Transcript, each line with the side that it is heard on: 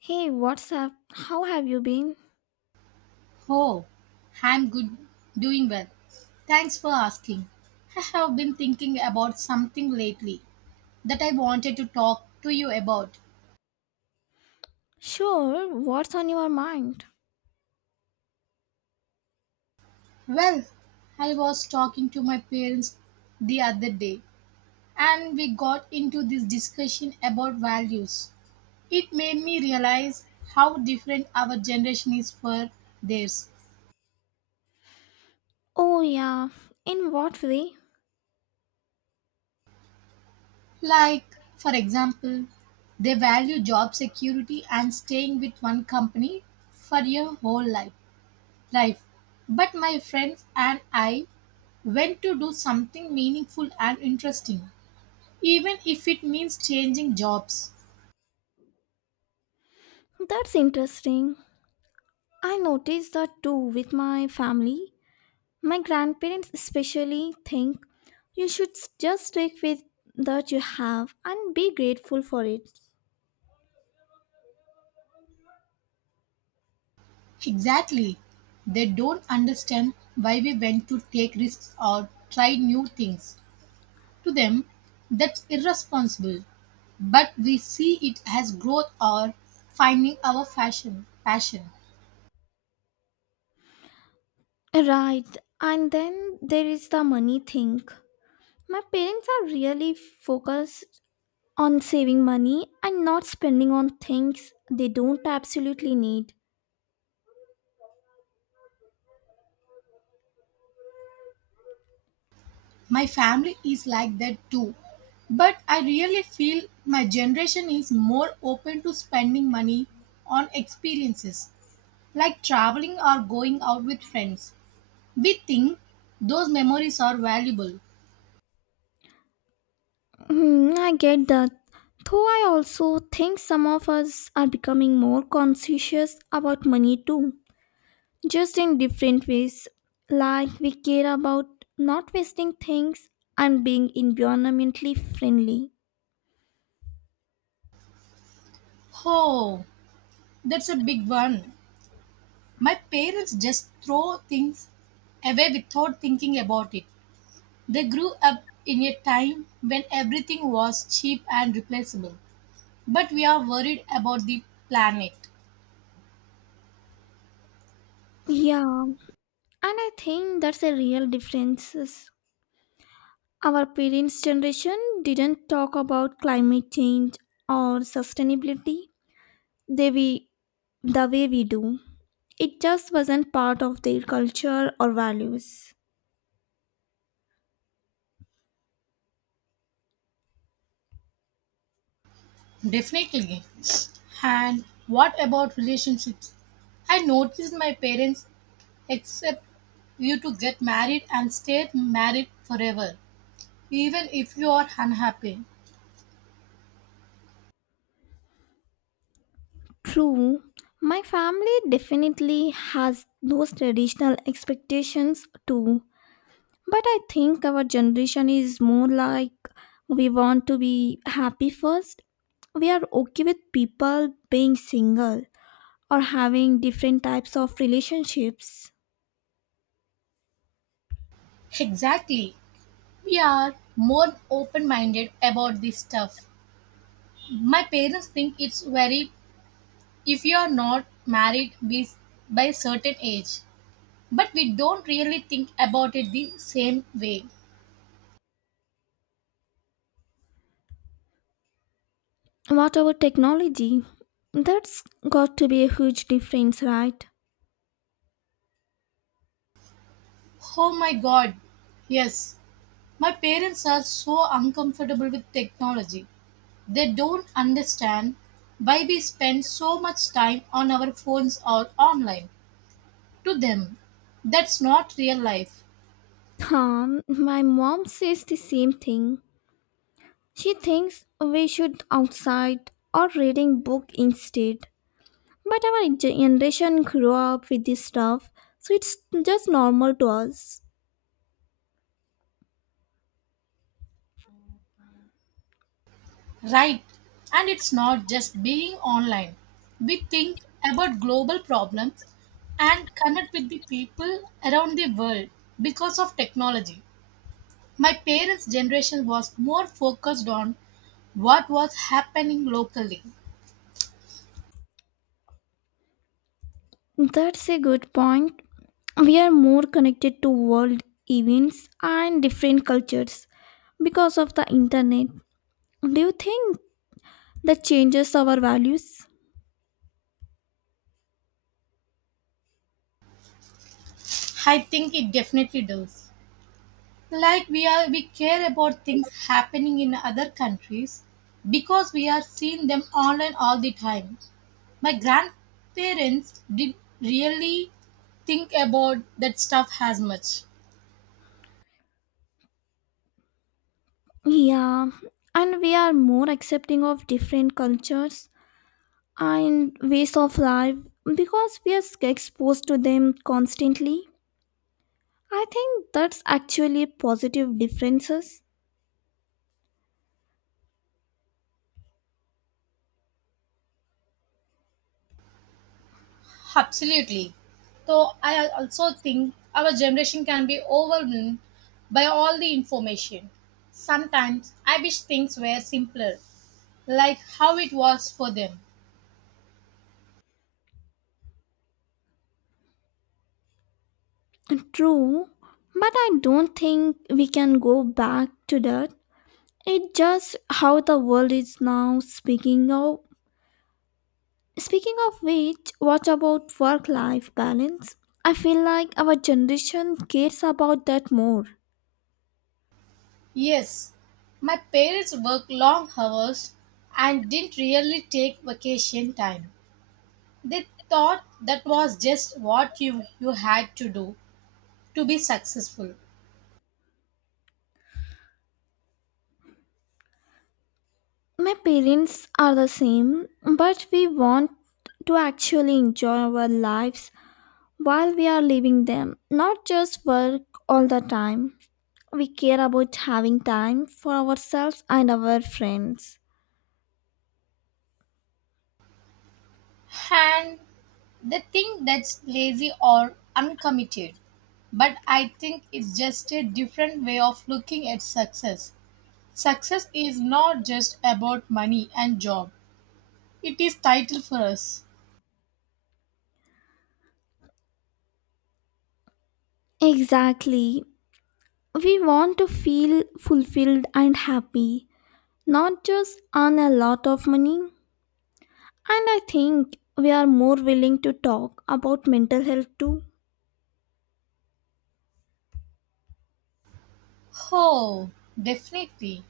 left: Hey, what's up? How have you been?
right: Oh, I'm good, doing well. Thanks for asking. I have been thinking about something lately that I wanted to talk to you about.
left: Sure, what's on your mind?
right: Well, I was talking to my parents the other day and we got into this discussion about values. It made me realize how different our generation is for theirs.
left: Oh, yeah, in what way?
right: Like, for example, they value job security and staying with one company for your whole life. But my friends and I went to do something meaningful and interesting, even if it means changing jobs.
left: That's interesting. I noticed that too with my family. My grandparents especially think you should just stick with that you have and be grateful for it.
right: Exactly. They don't understand why we went to take risks or try new things. To them, that's irresponsible. But we see it as growth or finding our passion.
left: Right, and then there is the money thing. My parents are really focused on saving money and not spending on things they don't absolutely need.
right: My family is like that too. But I really feel my generation is more open to spending money on experiences like traveling or going out with friends. We think those memories are valuable.
left: Hmm, I get that. Though I also think some of us are becoming more conscious about money too, just in different ways. Like we care about not wasting things and being environmentally friendly.
right: Oh, that's a big one. My parents just throw things away without thinking about it. They grew up in a time when everything was cheap and replaceable. But we are worried about the planet.
left: Yeah, and I think that's a real difference. Our parents' generation didn't talk about climate change or sustainability the way, the way we do. It just wasn't part of their culture or values.
right: Definitely. And what about relationships? I noticed my parents accept you to get married and stay married forever, even if you are unhappy.
left: True, my family definitely has those traditional expectations too, but I think our generation is more like we want to be happy first. We are okay with people being single or having different types of relationships.
right: Exactly. We are more open minded about this stuff. My parents think it's very if you are not married by certain age, but we don't really think about it the same way.
left: What about technology? That's got to be a huge difference, right?
right: Oh my god. Yes, my parents are so uncomfortable with technology. They don't understand why we spend so much time on our phones or online. To them, that's not real life,
left: My mom says the same thing. She thinks we should outside or reading book instead. But our generation grew up with this stuff, so it's just normal to us.
right: right? And it's not just being online. We think about global problems and connect with the people around the world because of technology. My parents' generation was more focused on what was happening locally.
left: That's a good point. We are more connected to world events and different cultures because of the internet. Do you think that changes our values?
right: I think it definitely does. Like we care about things happening in other countries because we are seeing them online all the time. My grandparents did really think about that stuff as much.
left: Yeah, and we are more accepting of different cultures and ways of life because we are exposed to them constantly. I think that's actually positive differences.
right: Absolutely. So I also think our generation can be overwhelmed by all the information. Sometimes I wish things were simpler, like how it was for them.
left: True, but I don't think we can go back to that. It's just how the world is now. Speaking of which, what about work-life balance? I feel like our generation cares about that more.
right: Yes, my parents worked long hours and didn't really take vacation time. They thought that was just what you had to do to be successful.
left: My parents are the same, but we want to actually enjoy our lives while we are living them, not just work all the time. We care about having time for ourselves and our friends.
right: And they think that's lazy or uncommitted. But I think it's just a different way of looking at success. Success is not just about money and job, it is title for us.
left: Exactly. We want to feel fulfilled and happy, not just earn a lot of money. And I think we are more willing to talk about mental health too.
right: Oh, definitely.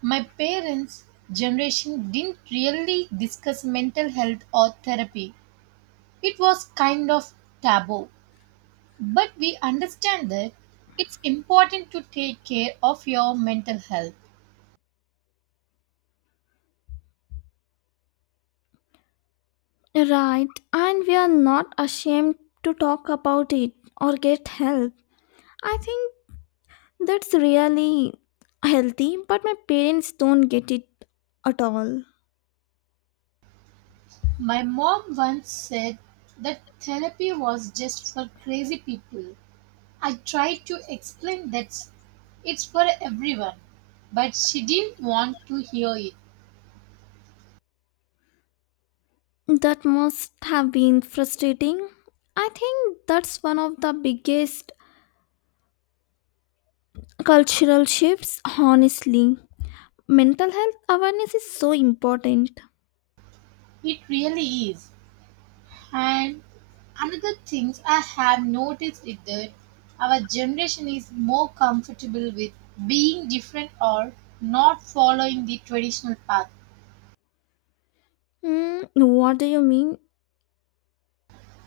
right: My parents' generation didn't really discuss mental health or therapy. It was kind of taboo. But we understand that it's important to take care of your mental health.
left: Right, and we are not ashamed to talk about it or get help. I think that's really healthy, but my parents don't get it at all.
right: My mom once said that therapy was just for crazy people. I tried to explain that it's for everyone, but she didn't want to hear it.
left: That must have been frustrating. I think that's one of the biggest cultural shifts, honestly. Mental health awareness is so important.
right: It really is. And another thing I have noticed is that our generation is more comfortable with being different or not following the traditional path.
left: Hmm, what do you mean?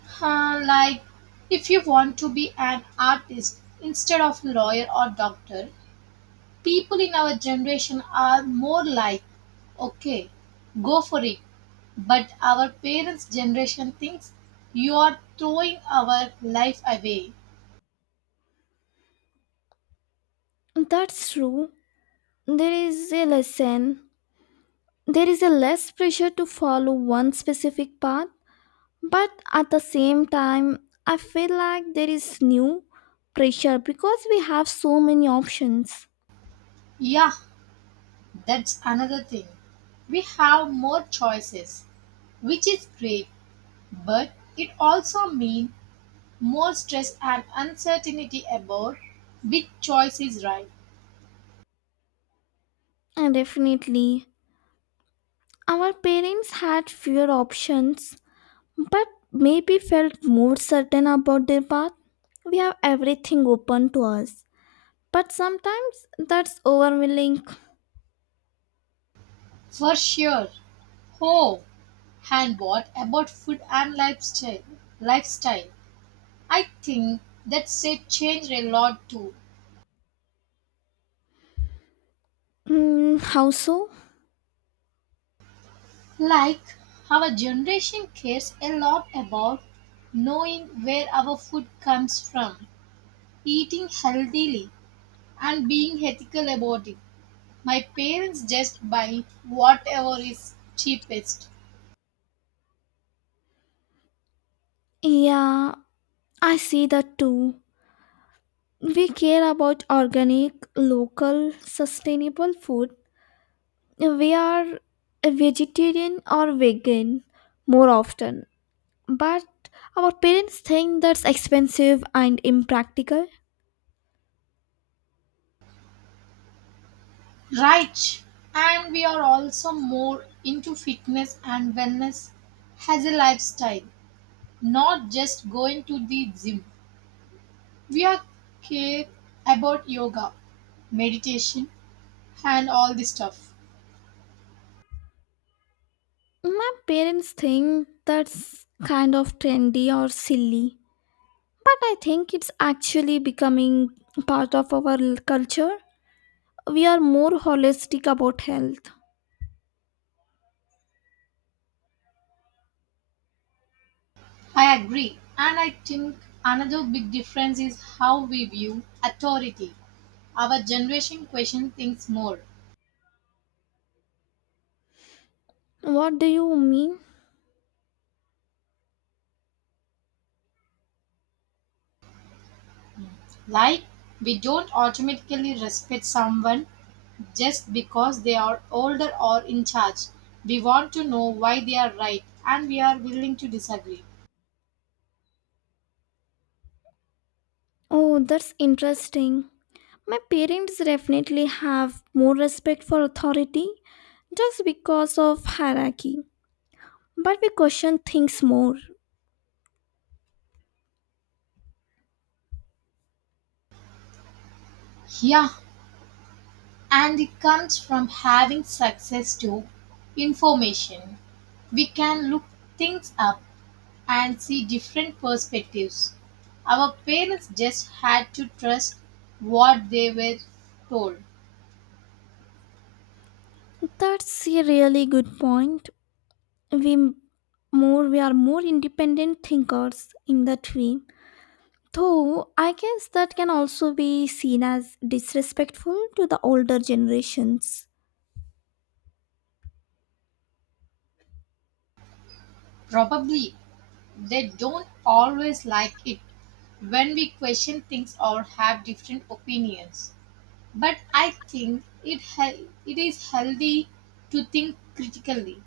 right: Huh, like if you want to be an artist instead of a lawyer or doctor, people in our generation are more like, okay, go for it. But our parents' generation thinks you are throwing our life away.
left: That's true. There is a lesson. There is a less pressure to follow one specific path, but at the same time, I feel like there is new pressure because we have so many options.
right: Yeah, that's another thing. We have more choices, which is great, but it also means more stress and uncertainty about which choice is right.
left: And definitely, our parents had fewer options, but maybe felt more certain about their path. We have everything open to us, but sometimes that's overwhelming.
right: For sure. Oh, and what about food and lifestyle I think that's a change a lot too.
left: Mm, how so?
right: Like our generation cares a lot about knowing where our food comes from, eating healthily, and being ethical about it. My parents just buy whatever is cheapest.
left: Yeah, I see that too. We care about organic, local, sustainable food. We are a vegetarian or vegan more often, but our parents think that's expensive and impractical.
right: Right. And we are also more into fitness and wellness as a lifestyle, not just going to the gym. We are care about yoga, meditation, and all this stuff.
left: My parents think that's kind of trendy or silly, but I think it's actually becoming part of our culture. We are more holistic about health.
right: I agree. And I think another big difference is how we view authority. Our generation questions things more.
left: What do you mean?
right: Like, we don't automatically respect someone just because they are older or in charge. We want to know why they are right and we are willing to disagree.
left: Oh, that's interesting. My parents definitely have more respect for authority just because of hierarchy, but we question things more.
right: Yeah, and it comes from having success to information. We can look things up and see different perspectives. Our parents just had to trust what they were told.
left: That's a really good point. We m- we are more independent thinkers in that way. Though I guess that can also be seen as disrespectful to the older generations.
right: Probably they don't always like it when we question things or have different opinions. But I think it is healthy to think critically.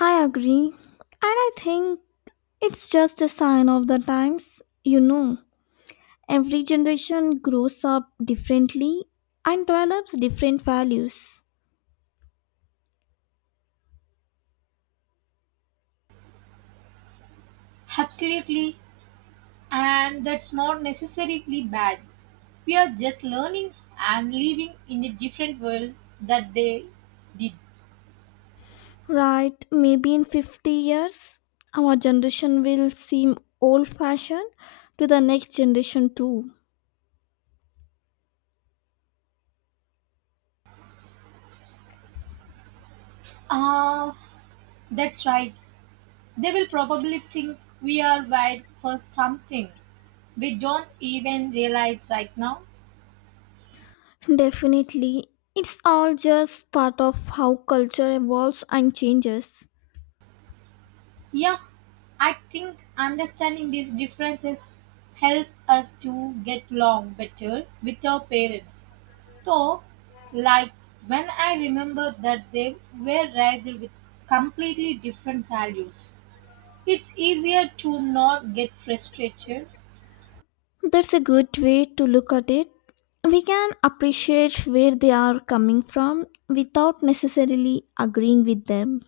left: I agree, and I think it's just a sign of the times. Every generation grows up differently and develops different values.
right: Absolutely, and that's not necessarily bad. We are just learning and living in a different world that they did.
left: Right, maybe in 50 years, our generation will seem old fashioned to the next generation too.
right: Ah, that's right. They will probably think we are wired for something we don't even realize right now.
left: Definitely, it's all just part of how culture evolves and changes.
right: Yeah, I think understanding these differences help us to get along better with our parents. So, like when I remember that they were raised with completely different values, it's easier to not get frustrated.
left: That's a good way to look at it. We can appreciate where they are coming from without necessarily agreeing with them.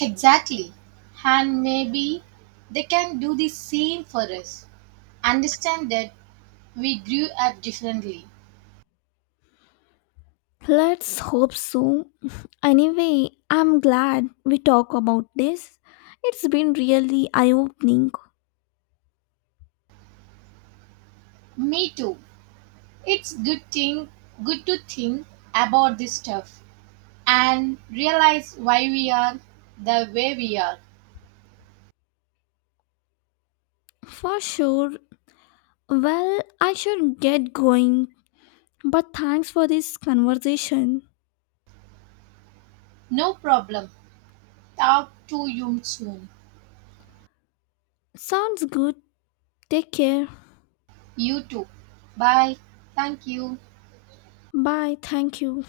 right: Exactly, and maybe they can do the same for us. Understand that we grew up differently.
left: Let's hope so. Anyway, I'm glad we talk about this. It's been really eye opening.
right: Me too. It's good to think about this stuff and realize why we are the way we are.
left: For sure. Well, I should get going. But thanks for this conversation.
right: No problem. Talk to you soon.
left: Sounds good. Take care.
right: You too. Bye. Thank you.
left: Bye. Thank you.